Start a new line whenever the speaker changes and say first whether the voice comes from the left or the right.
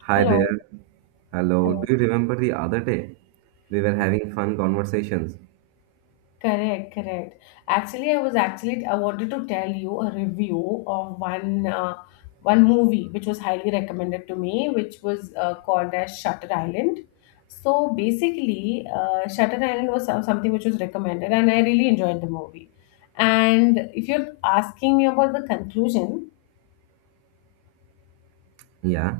right: Hi
left: Hello.
right: there. Hello.
left: Hello.
right: Do you remember the other day? We were having fun conversations.
left: Correct, correct. Actually, I was actually I wanted to tell you a review of one movie which was highly recommended to me, which was called as Shutter Island. So basically, Shutter Island was something which was recommended, and I really enjoyed the movie. And if you're asking me about the conclusion,
right: Yeah.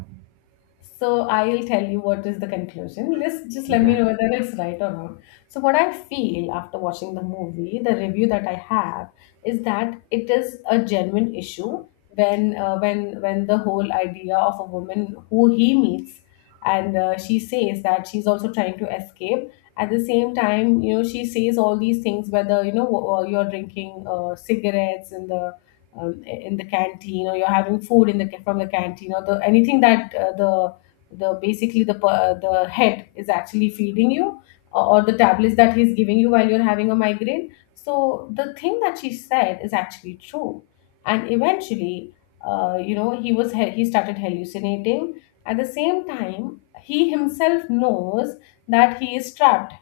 left: so I'll tell you what is the conclusion. Let me
right: Yeah.
left: know whether it's right or wrong. So what I feel after watching the movie, the review that I have is that it is a genuine issue when the whole idea of a woman who he meets, and she says that she's also trying to escape. At the same time, she says all these things, whether you're drinking cigarettes in the canteen, or you're having food in the from the canteen, or the anything that the basically the head is actually feeding you, or the tablets that he's giving you while you're having a migraine. So the thing that she said is actually true, and eventually, you know he was he started hallucinating. At the same time, he himself knows that he is trapped,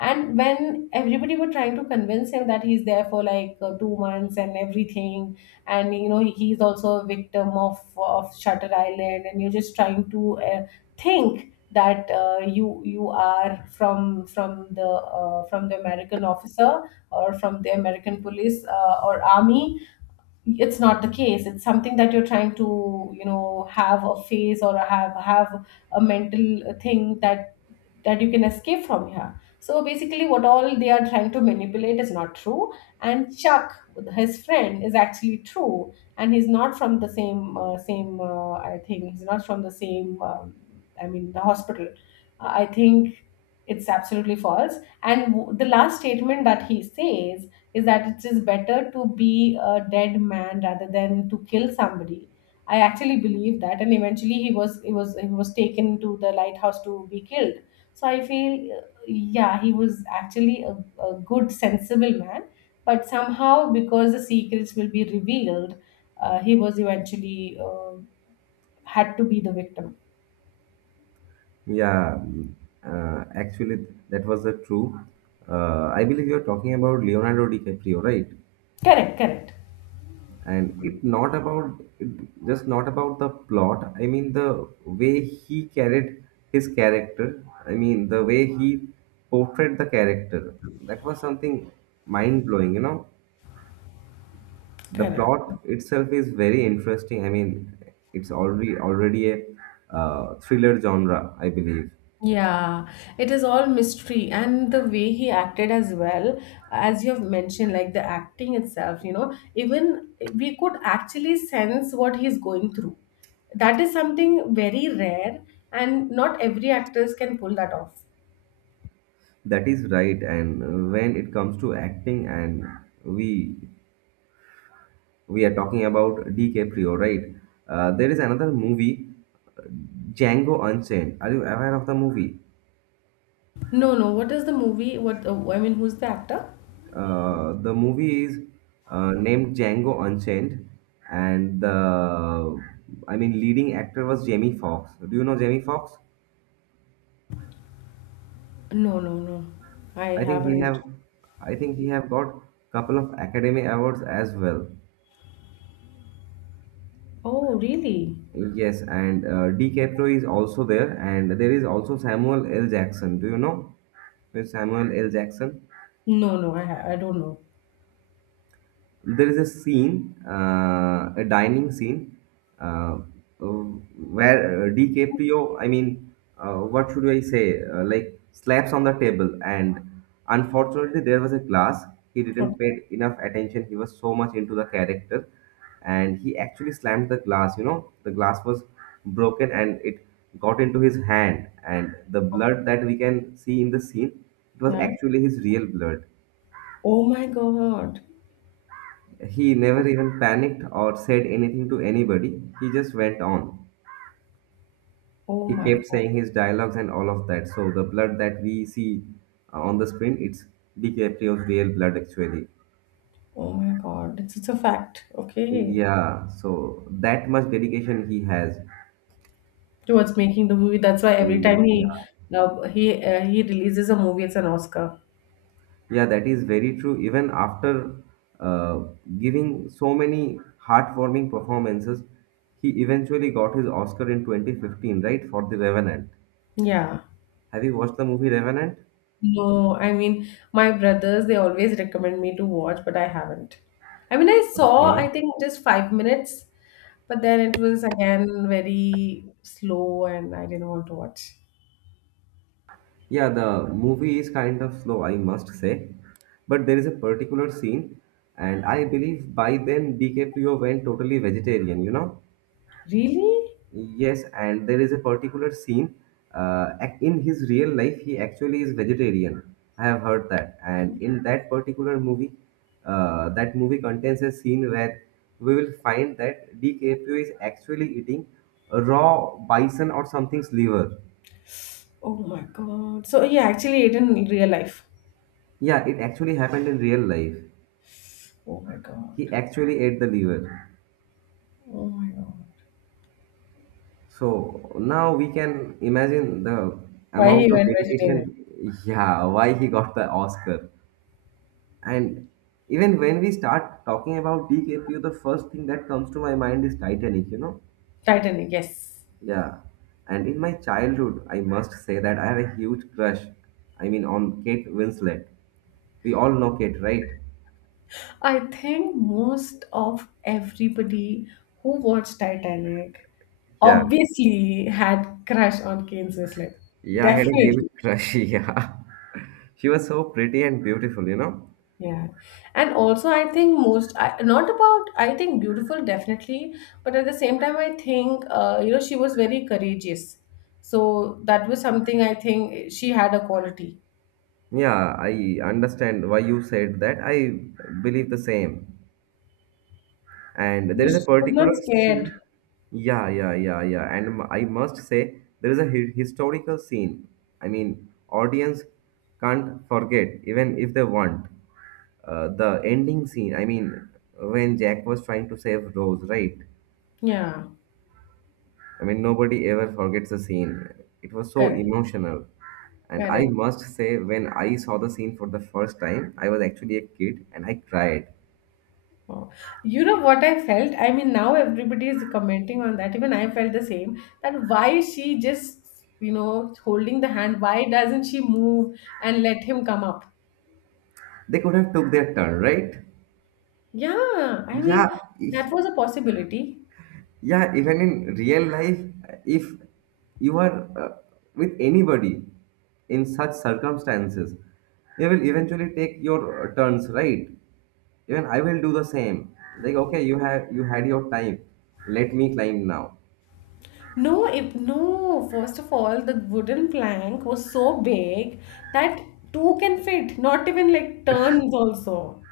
left: and when everybody were trying to convince him that he's there for like 2 months and everything. And he's also a victim of Shutter Island, and you're just trying to think that you are from the American officer, or from the American police, or army. It's not the case. It's something that you're trying to, have a face, or have a mental thing that you can escape from here. So basically, what all they are trying to manipulate is not true. And Chuck, his friend, is actually true, and he's not from the same. I think he's not from the same. I mean, the hospital. I think it's absolutely false. And the last statement that he says is that it is better to be a dead man rather than to kill somebody. I actually believe that, and eventually he was taken to the lighthouse to be killed. So I feel, yeah, he was actually a good, sensible man, but somehow because the secrets will be revealed, he was eventually, had to be the victim.
right: Yeah. mm, Actually, that was the true. I believe you're talking about Leonardo DiCaprio, right?
left: Correct, correct,
right: And it not about it just not about the plot. I mean the way he carried his character. I mean the way he portrayed the character. That was something mind blowing, you know. The
left: correct.
right: plot itself is very interesting. I mean, it's already a thriller genre, I believe.
left: Yeah, it is all mystery, and the way he acted as well, as you have mentioned, like the acting itself, even we could actually sense what he's going through. That is something very rare, and not every actors can pull that off.
right: That is right. And when it comes to acting, and we we are talking about DiCaprio, right? There is another movie, Django Unchained. Are you aware of the movie?
left: No, no, what is the movie? What, I mean, who's the actor?
right: The movie is named Django Unchained, and the I mean leading actor was Jamie Foxx. Do you know Jamie Foxx?
left: No, no, no, I
right: I think he
left: haven't.
right: have I think he have got couple of Academy Awards as well.
left: Oh, really?
right: Yes, and DiCaprio is also there, and there is also Samuel L. Jackson. Do you know who is Samuel L. Jackson?
left: No, no, I don't know.
right: There is a scene, a dining scene, uh, where DiCaprio, I mean, what should I say, like slaps on the table. And unfortunately, there was a glass. He
left: Okay.
right: didn't pay enough attention. He was so much into the character, and he actually slammed the glass. You know, the glass was broken, and it got into his hand. And the blood that we can see in the scene, it was
left: Yeah.
right: actually his real blood.
left: Oh my God.
right: He never even panicked or said anything to anybody. He just went on.
left: Oh
right: He
left: my
right: kept
left: God.
right: saying his dialogues and all of that. So the blood that we see on the screen, it's DiCaprio's real blood actually.
left: Oh my God, it's a fact. Okay,
right: Yeah, so that much dedication he has.
left: towards making the movie. That's why every time he
right: Yeah,
left: uh, he uh, he releases a movie, it's an Oscar.
right: yeah, that is very true. Even after uh, giving so many heartwarming performances, he eventually got his Oscar in 2015, right, for The Revenant.
left: Yeah.
right: Have you watched the movie Revenant?
left: No, I mean, my brothers. They always recommend me to watch, but I haven't. I mean, I saw, I
right: Okay.
left: think, just 5 minutes, but then it was again very slow, and I didn't want to watch.
right: Yeah, the movie is kind of slow, I must say. But there is a particular scene, and I believe by then DiCaprio went totally vegetarian, you know?
left: Really?
right: Yes, and there is a particular scene. In his real life, he actually is vegetarian. I have heard that. And in that particular movie, that movie contains a scene where we will find that DiCaprio is actually eating a raw bison or something's liver.
left: Oh my God. So he actually, ate in real life.
right: Yeah, it actually happened in real life.
left: Oh my God.
right: He actually ate the liver.
left: Oh my God.
right: So now we can imagine the
left: Why
right: amount
left: he
right: of
left: went
right: dedication,
left: vegetarian?
right: yeah, why he got the Oscar. And even when we start talking about DKPU, the first thing that comes to my mind is Titanic, you know?
left: Titanic, yes.
right: Yeah. And in my childhood, I must say that I have a huge crush. I mean, on Kate Winslet. We all know Kate, right?
left: I think most of everybody who watched Titanic
right: Yeah.
left: obviously had crush on Kate Winslet.
right: Yeah, I had a huge
left: Definitely.
right: crush. Yeah. She was so pretty and beautiful, you know?
left: Yeah. And also I think most I, not about I think beautiful definitely, but at the same time I think she was very courageous. So that was something I think she had a quality
right: Yeah, I understand why you said that. I believe the same. And there is a
left: because she was not
right: particular scene.
left: scared.
right: Yeah, yeah, yeah, yeah. And I must say, there is a historical scene. I mean, audience can't forget, even if they want. The ending scene, I mean, when Jack was trying to save Rose, right?
left: Yeah.
right: I mean, nobody ever forgets the scene. It was so
left: Correct.
right: emotional. And I
left: Correct.
right: must say, when I saw the scene for the first time, I was actually a kid and I cried.
left: Oh, you know what I felt? I mean, now everybody is commenting on that. Even I felt the same. That why she just, holding the hand, why doesn't she move and let him come up?
right: They could have took their turn, right?
left: Yeah, I
right: Yeah,
left: mean, that
right: e-
left: was a possibility.
right: yeah. Even in real life, if you are with anybody in such circumstances, they will eventually take your turns, right? Even I will do the same. Like, okay, you have you had your time. Let me climb now.
left: No, if no, first of all, the wooden plank was so big that two can fit, not even like turns also.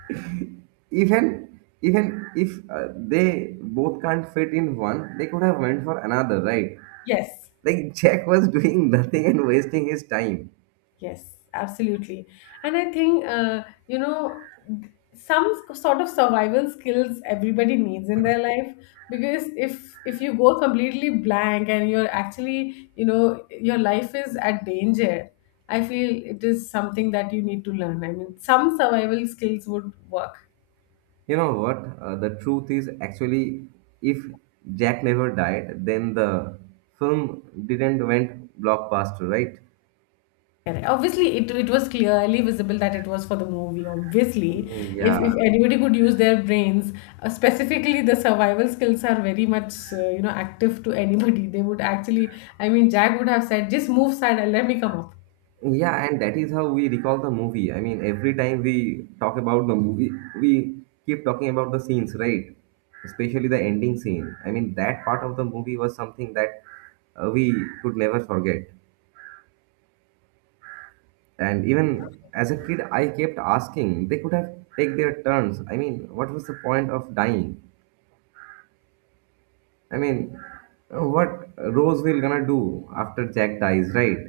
right: even even if they both can't fit in one, they could have went for another, right?
left: Yes.
right: Like Jack was doing nothing and wasting his time.
left: Yes, absolutely. And I think, some sort of survival skills everybody needs in their life, because if you go completely blank and you're actually, your life is at danger, I feel it is something that you need to learn. I mean, some survival skills would work.
right: You know what the truth is, actually if Jack never died then the film didn't went blockbuster, right?
left: Correct. Obviously, it was clearly visible that it was for the movie. Obviously, if,
right: Yeah.
left: if anybody could use their brains, specifically the survival skills are very much, active to anybody. They would actually, I mean, Jack would have said, "Just move side and let me come up."
right: Yeah, and that is how we recall the movie. I mean, every time we talk about the movie, we keep talking about the scenes, right? Especially the ending scene. I mean, that part of the movie was something that we could never forget. And even as a kid, I kept asking, they could have take their turns. I mean, what was the point of dying? I mean, what Rose will gonna do after Jack dies, right?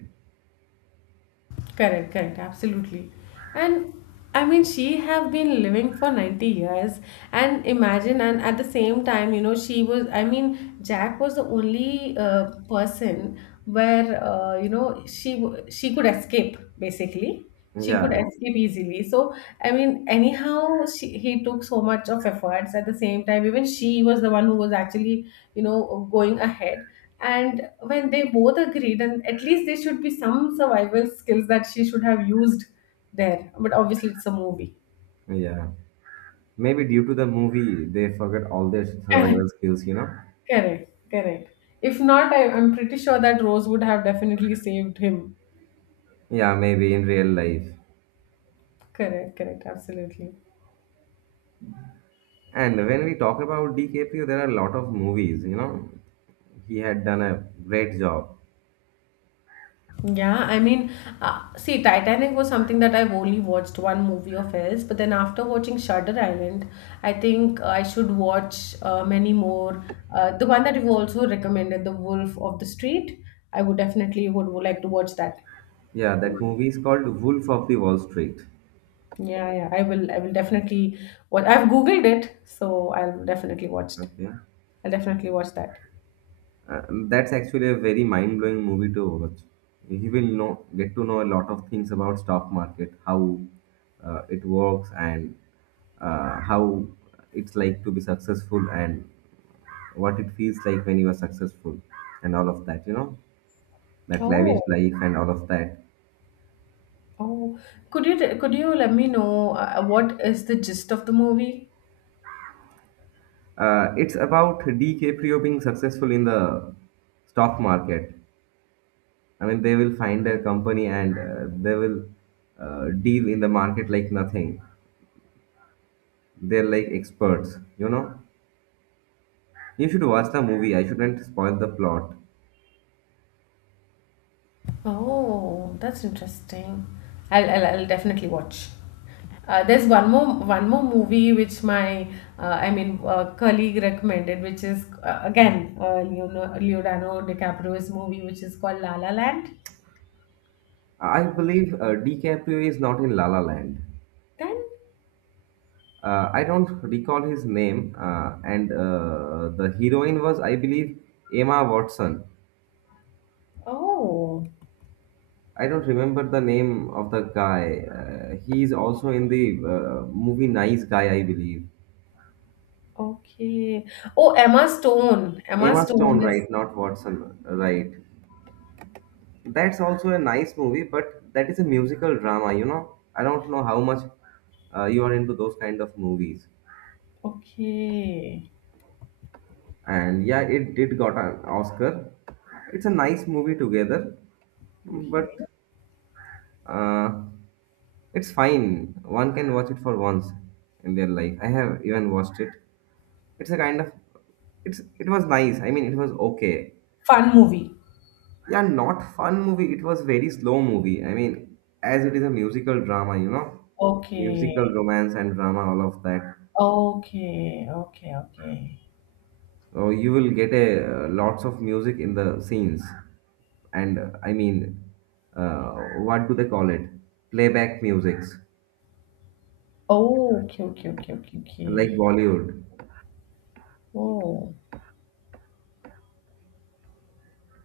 left: Correct, correct, absolutely. And I mean, she have been living for 90 years, and imagine, and at the same time, she was, I mean, Jack was the only person where, she could escape basically. She could
right: Yeah,
left: escape easily. So I mean, anyhow, he took so much of efforts. At the same time, even she was the one who was actually, going ahead, and when they both agreed, and at least there should be some survival skills that she should have used there. But obviously, it's a movie.
right: yeah. Maybe due to the movie, they forget all their
left: Correct,
right: survival skills, you know?
left: correct, correct. If not, I'm pretty sure that Rose would have definitely saved him.
right: Yeah, maybe in real life.
left: Correct, correct, absolutely.
right: And when we talk about DKPO, there are a lot of movies, you know? He had done a great job.
left: Yeah, I mean, see, Titanic was something that I've only watched one movie of his, but then after watching Shutter Island, I think I should watch many more. The one that you've also recommended, The Wolf of the Street, I would definitely would like to watch that.
right: Yeah, that movie is called Wolf of the Wall Street.
left: Yeah, yeah, I will. I will definitely. What I've googled it, so I'll definitely watch it.
right: Okay.
left: I'll definitely watch that.
right: Uh, that's actually a very mind blowing movie to watch. He will know, get to know a lot of things about stock market, how it works, and how it's like to be successful and what it feels like when you are successful and all of that, you know, that lavish
left: Oh,
right: life and all of that.
left: oh, could you let me know, what is the gist of the movie?
right: It's about DiCaprio being successful in the stock market. I mean they will find a company and they will deal in the market like nothing. They're like experts, you know. You should watch the movie, I shouldn't spoil the plot.
left: Oh, that's interesting. I'll definitely watch. There's one more movie which my I mean, colleague recommended, which is again, Leonardo DiCaprio's movie, which is called La La Land.
right: I believe DiCaprio is not in La La Land.
left: Then,
right: I don't recall his name, and the heroine was, I believe, Emma Watson.
left: oh,
right: I don't remember the name of the guy. He is also in the movie Nice Guy, I believe.
left: okay. Oh, Emma Stone. Emma
right: Emma
left: Stone
right: Stone,
left: is
right: right? Not Watson, right? That's also a nice movie, but that is a musical drama, you know? I don't know how much you are into those kind of movies.
left: okay,
right: And yeah, it did got an Oscar. It's a nice movie together, but
left: okay.
right: uh, it's fine. One can watch it for once in their life. I have even watched it. It's a kind of, it's, it was nice. I mean, it was okay.
left: Fun movie.
right: Yeah, not fun movie. It was very slow movie. I mean, as it is a musical drama, you know,
left: Okay,
right: musical romance and drama, all of that.
left: okay, okay, okay, okay.
right: So you will get a lots of music in the scenes, and I mean, uh, what do they call it? Playback musics
left: Oh, okay, okay, okay, okay,
right: like
left: okay.
right: Bollywood.
left: Oh,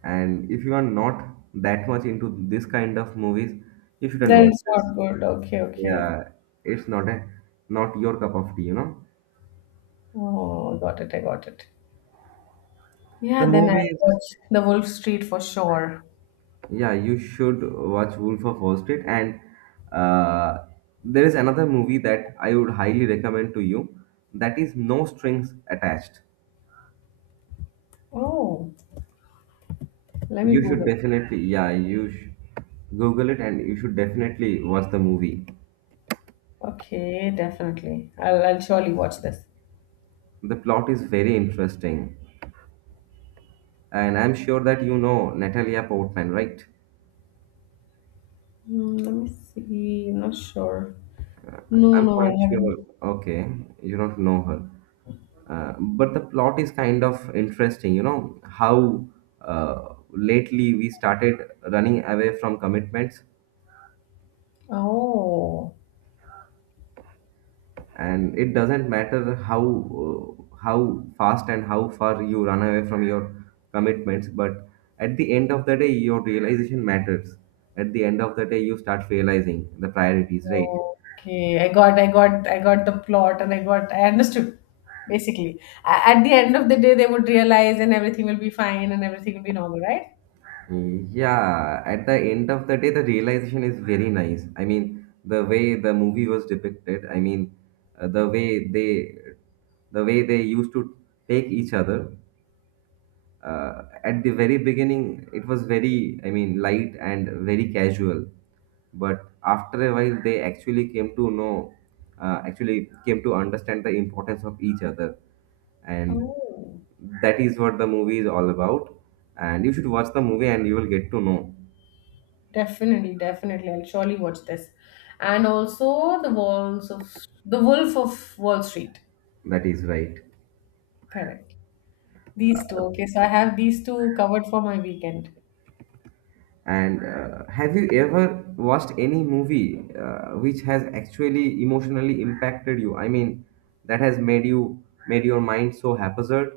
right: And if you are not that much into this kind of movies, you shouldn't
left: then
right: watch
left: it's
right: this.
left: not good. Okay, okay.
right: Yeah, it's not a, not your cup of tea, you know.
left: Oh, got it. I got it. Yeah,
right: The
left: then I'll
right: movies,
left: watch The Wolf Street for sure.
right: yeah, you should watch Wolf of Wall Street. And uh, there is another movie that I would highly recommend to you. That is No Strings Attached.
left: Oh, let me
right: You should
left: Google.
right: definitely, yeah, you sh Google it and you should definitely watch the movie.
left: Okay, definitely. I'll surely watch this.
right: The plot is very interesting. And I'm sure that you know Natalia Portman, right?
left: Hmm, let me see. I'm not sure. No,
right: I'm
left: no, I
right: quite sure.
left: haven't.
right: Okay, you don't know her. But the plot is kind of interesting, you know, how lately we started running away from commitments,
left: Oh,
right: and it doesn't matter how fast and how far you run away from your commitments, but at the end of the day, your realization matters. At the end of the day, you start realizing the priorities, right?
left: okay. I got, the plot, and I understood. Basically, at the end of the day, they would realize, and everything will be fine, and everything will be normal, right?
right: Yeah, at the end of the day, the realization is very nice. I mean, the way the movie was depicted, I mean, the way they, the way they used to take each other at the very beginning. It was very, I mean, light and very casual, but after a while they actually came to know, actually came to understand the importance of each other, and
left: Oh.
right: that is what the movie is all about. And you should watch the movie and you will get to know.
left: Definitely, definitely. I'll surely watch this. And also the walls of the Wolf of Wall Street.
right: That is right.
left: Correct. These two. Okay, so I have these two covered for my weekend.
right: And have you ever watched any movie which has actually emotionally impacted you? I mean that has made you, made your mind so haphazard.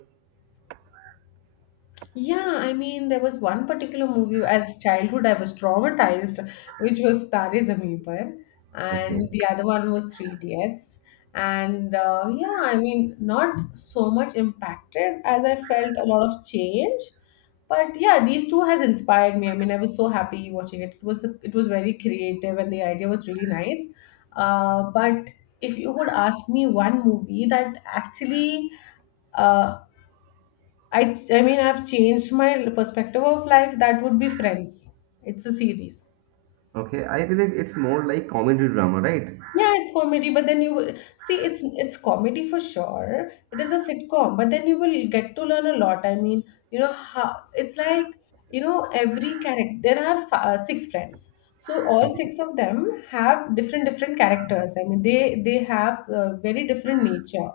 left: Yeah, I mean, there was one particular movie as childhood I was traumatized, which was Tare Zameen Par, and
right: Okay.
left: the other one was Three Idiots. And yeah, I mean, not so much impacted as I felt a lot of change, but yeah, these two has inspired me. I mean, I was so happy watching it. It was very creative, and the idea was really nice. But if you would ask me one movie that actually, uh, I I mean, I've changed my perspective of life. That would be Friends. It's a series.
right: Okay, I believe it's more like comedy drama, right?
left: Yeah, it's comedy, but then you will see it's comedy for sure. It is a sitcom, but then you will get to learn a lot. I mean, you know how it's like, every character. There are six friends, so all six of them have different different characters. I mean, they have very different nature.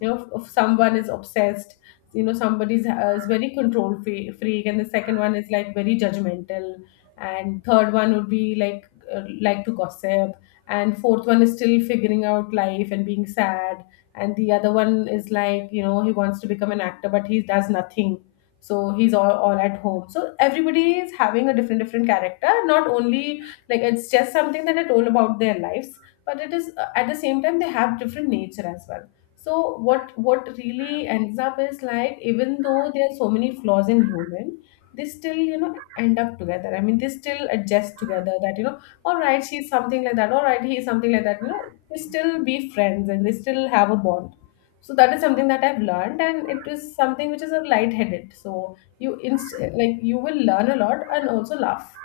left: If someone is obsessed. Somebody's, is very control freak, and the second one is like very judgmental, and third one would be uh, like to gossip, and fourth one is still figuring out life and being sad, and the other one is like, he wants to become an actor, but he does nothing, so he's all at home. So everybody is having a different different character, not only like it's just something that I told about their lives, but it is, at the same time, they have different nature as well. So what really ends up is like, even though there are so many flaws in human, they still end up together. I mean, they still adjust together. That, all right, she's something like that. All right, he's something like that. You know, they still be friends and they still have a bond. So that is something that I've learned, and it is something which is a light-headed. So like you will learn a lot and also laugh.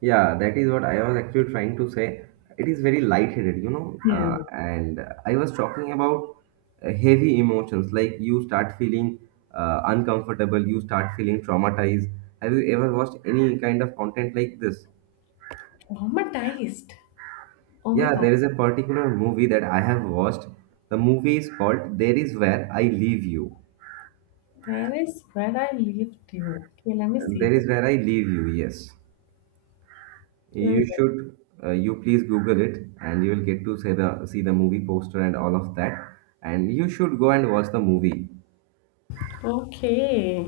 right: Yeah, that is what I was actually trying to say. It is very lightheaded, you know.
left: Hmm.
right: And I was talking about heavy emotions, like you start feeling uncomfortable, you start feeling traumatized. Have you ever watched any kind of content like this?
left: Traumatized. Oh my
right: Yeah,
left: God.
right: there is a particular movie that I have watched. The movie is called There Is Where I Leave You.
left: There is where I lived you. Okay, let me see
right: There
left: this.
right: Is Where I Leave You, yes.
left: Let me
right: You
left: go.
right: should, you please Google it, and you will get to see the movie poster and all of that. And you should go and watch the movie.
left: Okay.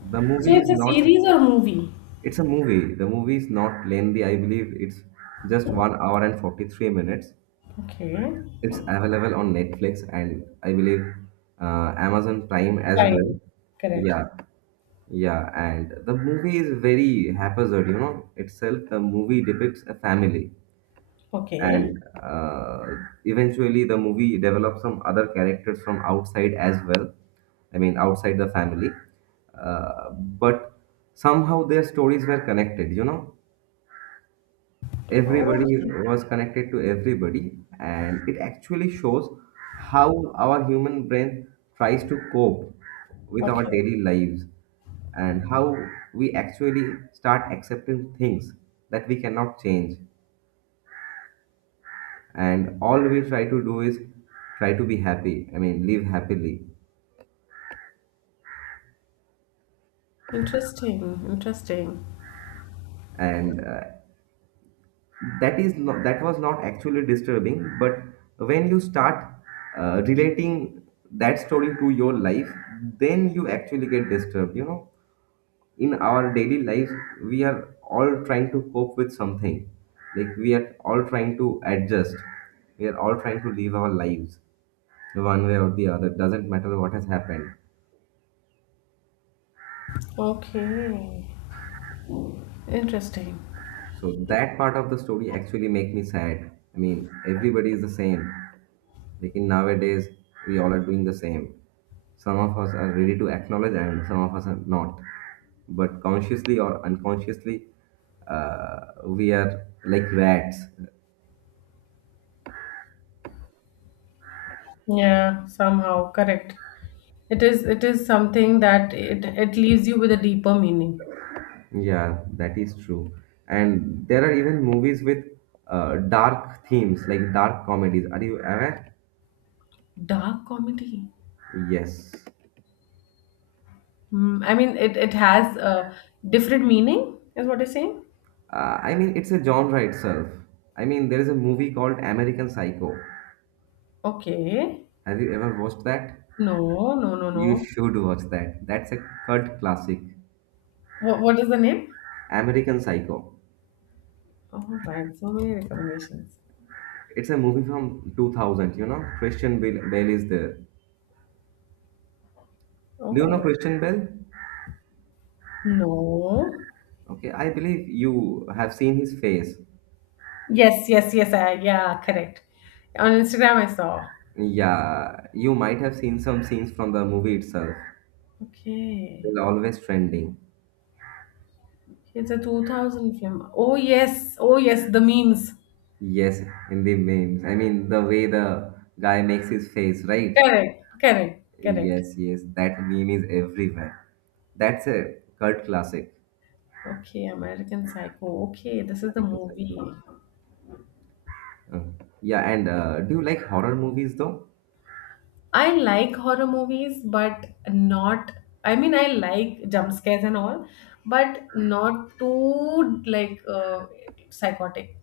right: The
left: So
right: movie is
left: it's a
right: not.
left: series or movie?
right: It's a movie. The movie is not lengthy. I believe it's just 1 hour and 43 minutes.
left: Okay.
right: It's available on Netflix and I believe Amazon Prime as
left: Fine.
right: well.
left: Correct.
right: Yeah, yeah. And the movie is very haphazard. Itself the movie depicts a family
left: Okay.
right: and eventually the movie develops some other characters from outside as well, I mean outside the family, but somehow their stories were connected,
left: Oh,
right: everybody was connected to everybody, and it actually shows how our human brain tries to cope with our
left: okay.
right: daily lives, and how we actually start accepting things that we cannot change, and all we try to do is try to be happy, I mean live happily.
left: Interesting. Interesting.
right: And that was not actually disturbing, but when you start relating that story to your life, then you actually get disturbed. You know, in our daily life we are all trying to cope with something, like we are all trying to adjust, we are all trying to live our lives one way or the other, doesn't matter what has happened.
left: Okay. Interesting.
right: So that part of the story actually make me sad. I mean, everybody is the same. Like in nowadays, we all are doing the same. Some of us are ready to acknowledge, and some of us are not. But consciously or unconsciously, uh, we are like rats.
left: Yeah, somehow. Correct. It is something that it leaves you with a deeper meaning.
right: Yeah, that is true. And there are even movies with dark themes, like dark comedies. Are you aware?
left: Dark comedy.
right: Yes.
left: Hmm. I mean it has a different meaning, is what you're saying?
right: I mean, it's a genre itself. I mean, there is a movie called American Psycho.
left: Okay.
right: Have you ever watched that?
left: No, no, no, no.
right: You should watch that. That's a cult classic.
left: What is the name?
right: American Psycho.
left: All right, so many recommendations.
right: It's a movie from 2000, you know? Christian Bale, Bale is there. Do you know
left: Oh,
right: Christian Bale?
left: no.
right: Okay, I believe you have seen his face.
left: Yes, yes, yes. Yeah, correct. On Instagram, I saw.
right: Yeah, you might have seen some scenes from the movie itself.
left: Okay.
right: They're always trending.
left: It's a 2000 film. Oh, yes. Oh, yes. The memes.
right: Yes, in the memes. I mean, the way the guy makes his face, right?
left: Correct, correct, correct.
right: Yes, yes, that meme is everywhere. That's a cult classic.
left: Okay, American Psycho. Okay, this is the
right: Analytical side
left: movie.
right: though. Mm. Yeah, and do you like horror movies though?
left: I like horror movies, but not. I mean, I like jump scares and all, but not too like psychotic.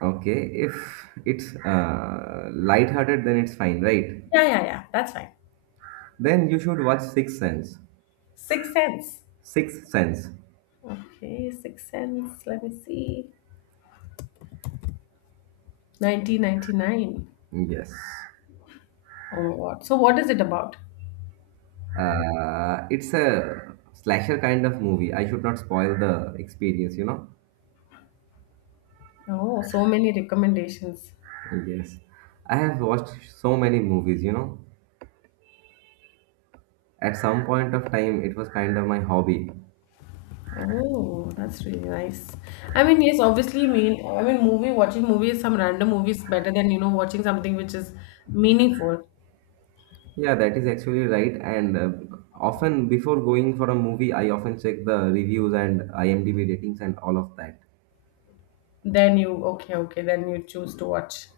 right: Okay, if it's lighthearted, then it's fine, right?
left: Yeah, yeah, yeah. That's fine.
right: Then you should watch Sixth Sense.
left: Sixth Sense.
right: Sixth Sense.
left: Okay, Sixth Sense. Let me see. 1999.
right: Yes.
left: Oh my god. So, what is it about?
right: It's a slasher kind of movie. I should not spoil the experience, you know?
left: Oh, so many recommendations.
right: Yes. I have watched so many movies, you know? At some point of time, it was kind of my hobby.
left: Oh, that's really nice. I mean, yes, obviously, mean I mean, movie watching movie is some random movie is better than you know, watching something which is meaningful.
right: Yeah, that is actually right. And often before going for a movie, I often check the reviews and IMDb ratings and all of that.
left: Then you okay, okay. Then you choose to watch.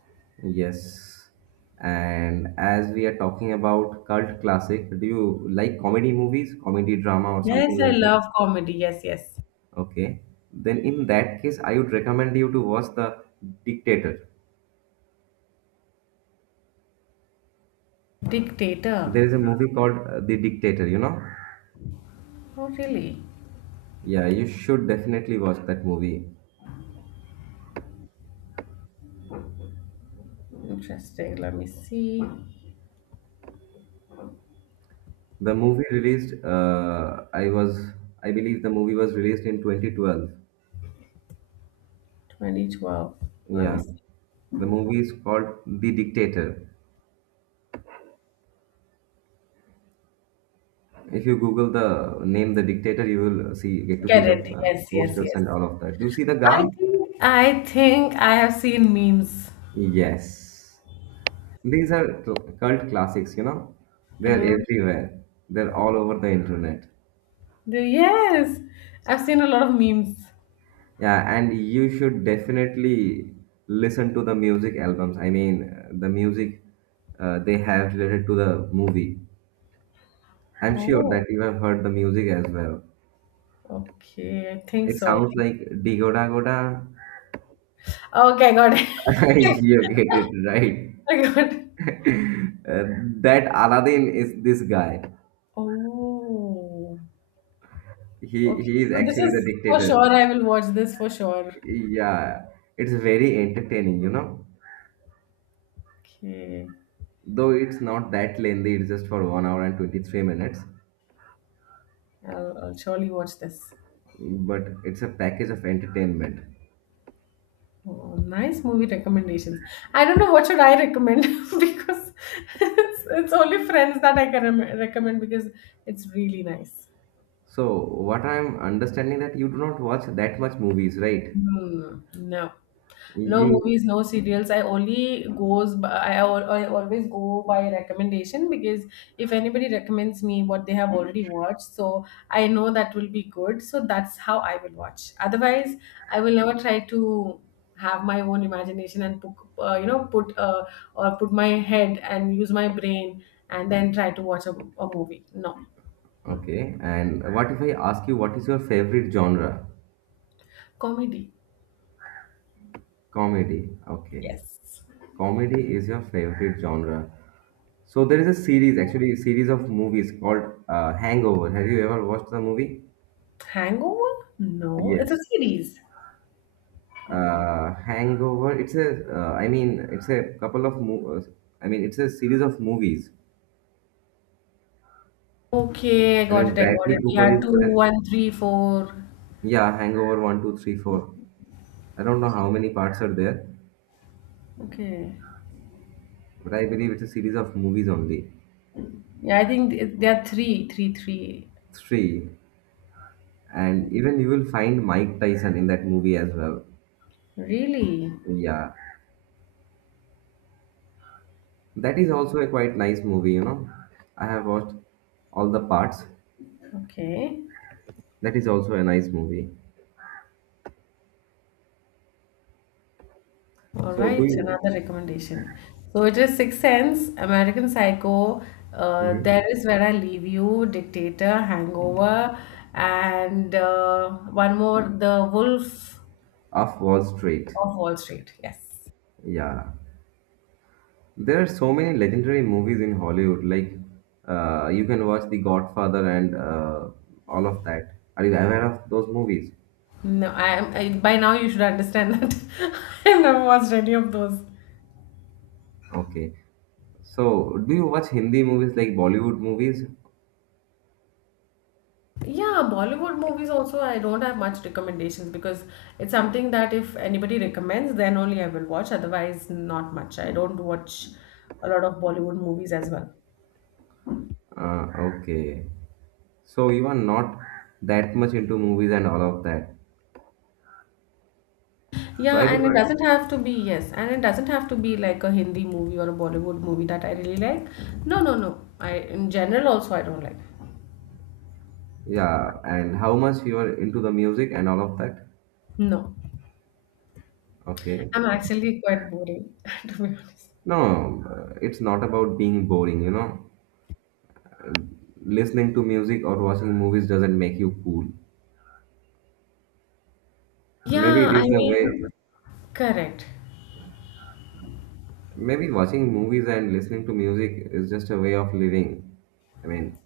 right: Yes. And as we are talking about cult classic, do you like comedy movies, comedy drama, or
left: Yes,
right: something
left: I
right: like that?
left: love comedy. Yes, yes.
right: Okay. Then in that case, I would recommend you to watch The Dictator.
left: Dictator.
right: There is a movie called The Dictator, you know?
left: Oh, really?
right: Yeah, you should definitely watch that movie.
left: Interesting. Let me see.
right: The movie released, I was, I believe the movie was released in 2012.
left: 2012. Let me
right: Yeah.
left: see.
right: The movie is called The Dictator. If you Google the name The Dictator, you will get to see
left: Get
right: the
left: it? Yes, yes,
right: posters
left: yes.
right: and all of that. Do you see the
left: I
right: guy?
left: think I think I have seen memes.
right: Yes. These are cult classics. They're
left: Oh,
right: everywhere. They're all over the internet.
left: yes, I've seen a lot of memes.
right: Yeah, and you should definitely listen to the music albums. I mean, the music, they have related to the movie. I'm sure
left: Oh,
right: that you have heard the music as well.
left: okay. I think
right: It
left: so. I
right: sounds
left: think.
right: like Digoda Goda.
left: Okay, I got it.
right: You get it right.
left: I got it.
right: Uh, that Aladdin is this guy.
left: Oh,
right: He
left: okay.
right: he is
left: So this
right: actually the
left: is for
right: dictator.
left: sure. I will watch this for sure.
right: Yeah, it's very entertaining.
left: Okay,
right: Though it's not that lengthy, it's just for 1 hour and 23 minutes.
left: I'll surely watch this.
right: But it's a package of entertainment.
left: Oh, nice movie recommendations. I don't know what should I recommend because it's only Friends that I can recommend because it's really nice.
right: So what I'm understanding that you do not watch that much movies, right?
left: Hmm. No. No
right: You
left: movies, no serials. I only goes by, I, al- I always go by recommendation because if anybody recommends me what they have already watched, so I know that will be good. So that's how I will watch. Otherwise, I will never try to have my own imagination and put, you know put or put my head and use my brain and then try to watch a movie. No
right: Okay? And what if I ask you what is your favorite genre?
left: comedy.
right: Comedy. Okay.
left: Yes.
right: Comedy is your favorite genre. So there is a series, actually, a series of movies called Hangover. Have you ever watched the movie?
left: Hangover? No, it's a
right: Yes.
left: series.
right: Hangover. It's a. I mean, it's a couple of. I mean, it's a series of movies.
left: Okay, I
right: I
left: got
right: mean,
left: it. I got
right: Bradley
left: it.
right: Cooper
left: Yeah,
right: is
left: two,
right: there.
left: one, three, four.
right: Yeah, Hangover one, 2, 3, 4. I don't know how many parts are there,
left: Okay.
right: but I believe it's a series of movies only.
left: Yeah, there are three, three, three.
right: Three. And even you will find Mike Tyson in that movie as well.
left: Really?
right: Yeah. That is also a quite nice movie. I have watched all the parts.
left: Okay.
right: That is also a nice movie.
left: All
right: So do
left: right.
right: you?
left: Another recommendation. So it is Sixth Sense, American Psycho. There
right: Mhm.
left: is where I leave you, Dictator, Hangover, and one more, The Wolf
right: Off Wall Street.
left: of Wall Street. Yes.
right: Yeah. There are so many legendary movies in Hollywood. Like you can watch The Godfather and all of that. Are you aware of those movies?
left: No, I am. By now you should understand that I've never watched any of those.
right: Okay. So do you watch Hindi movies like Bollywood movies?
left: Yeah, Bollywood movies also I don't have much recommendations because it's something that if anybody recommends, then only I will watch. Otherwise, not much. I don't watch a lot of Bollywood movies as well.
right: Uh, okay. So you are not that much into movies and all of that. So
left: Yeah,
right: I
left: and it
right: believe,
left: doesn't have to be, yes, and it doesn't have to be like a Hindi movie or a Bollywood movie that I really like. No, no, no. I in general also I don't like.
right: yeah. And how much you are into the music and all of that?
left: No.
right: Okay.
left: I'm actually quite boring, to be honest.
right: No, it's not about being boring. Listening to music or watching movies doesn't make you cool. Maybe
left: Yeah,
right: it
left: I
right: is
left: Mm,
right: the way,
left: mean, correct.
right: maybe watching movies and listening to music is just a way of living. I mean,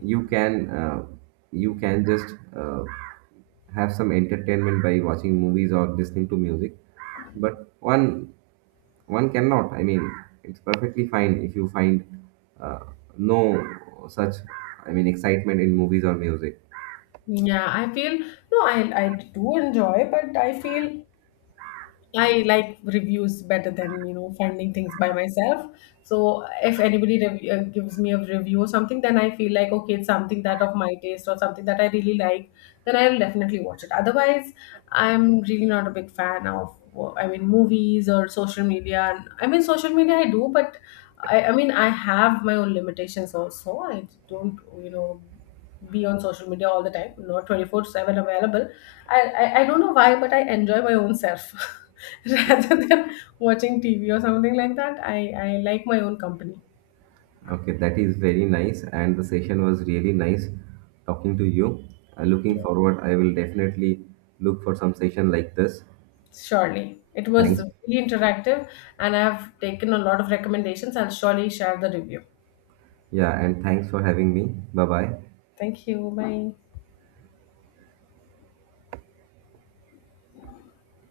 right: you can uh, you can just have some entertainment by watching movies or listening to music, but one cannot. I mean, it's perfectly fine if you find uh, no such, I mean, excitement in movies or music.
left: Yeah, I feel no, I do enjoy, but I feel I like reviews better than you know, finding things by myself. So if anybody gives me a review or something, then I feel like okay, it's something that of my taste or something that I really like. Then I'll definitely watch it. Otherwise, I'm really not a big fan of. I mean, movies or social media. And I mean, social media I do, but I mean I have my own limitations also. I don't you know, be on social media all the time, not 24/7 available. I don't know why, but I enjoy my own self rather than watching TV or something like that. I like my own company,
right: Okay, that is very nice, and the session was really nice talking to you. Looking forward, I will definitely look for some session like this.
left: surely. It was
right: Thanks.
left: really interactive, and I've taken a lot of recommendations. I'll surely share the review.
right: Yeah, and thanks for having me. Bye bye.
left: Thank you. Bye.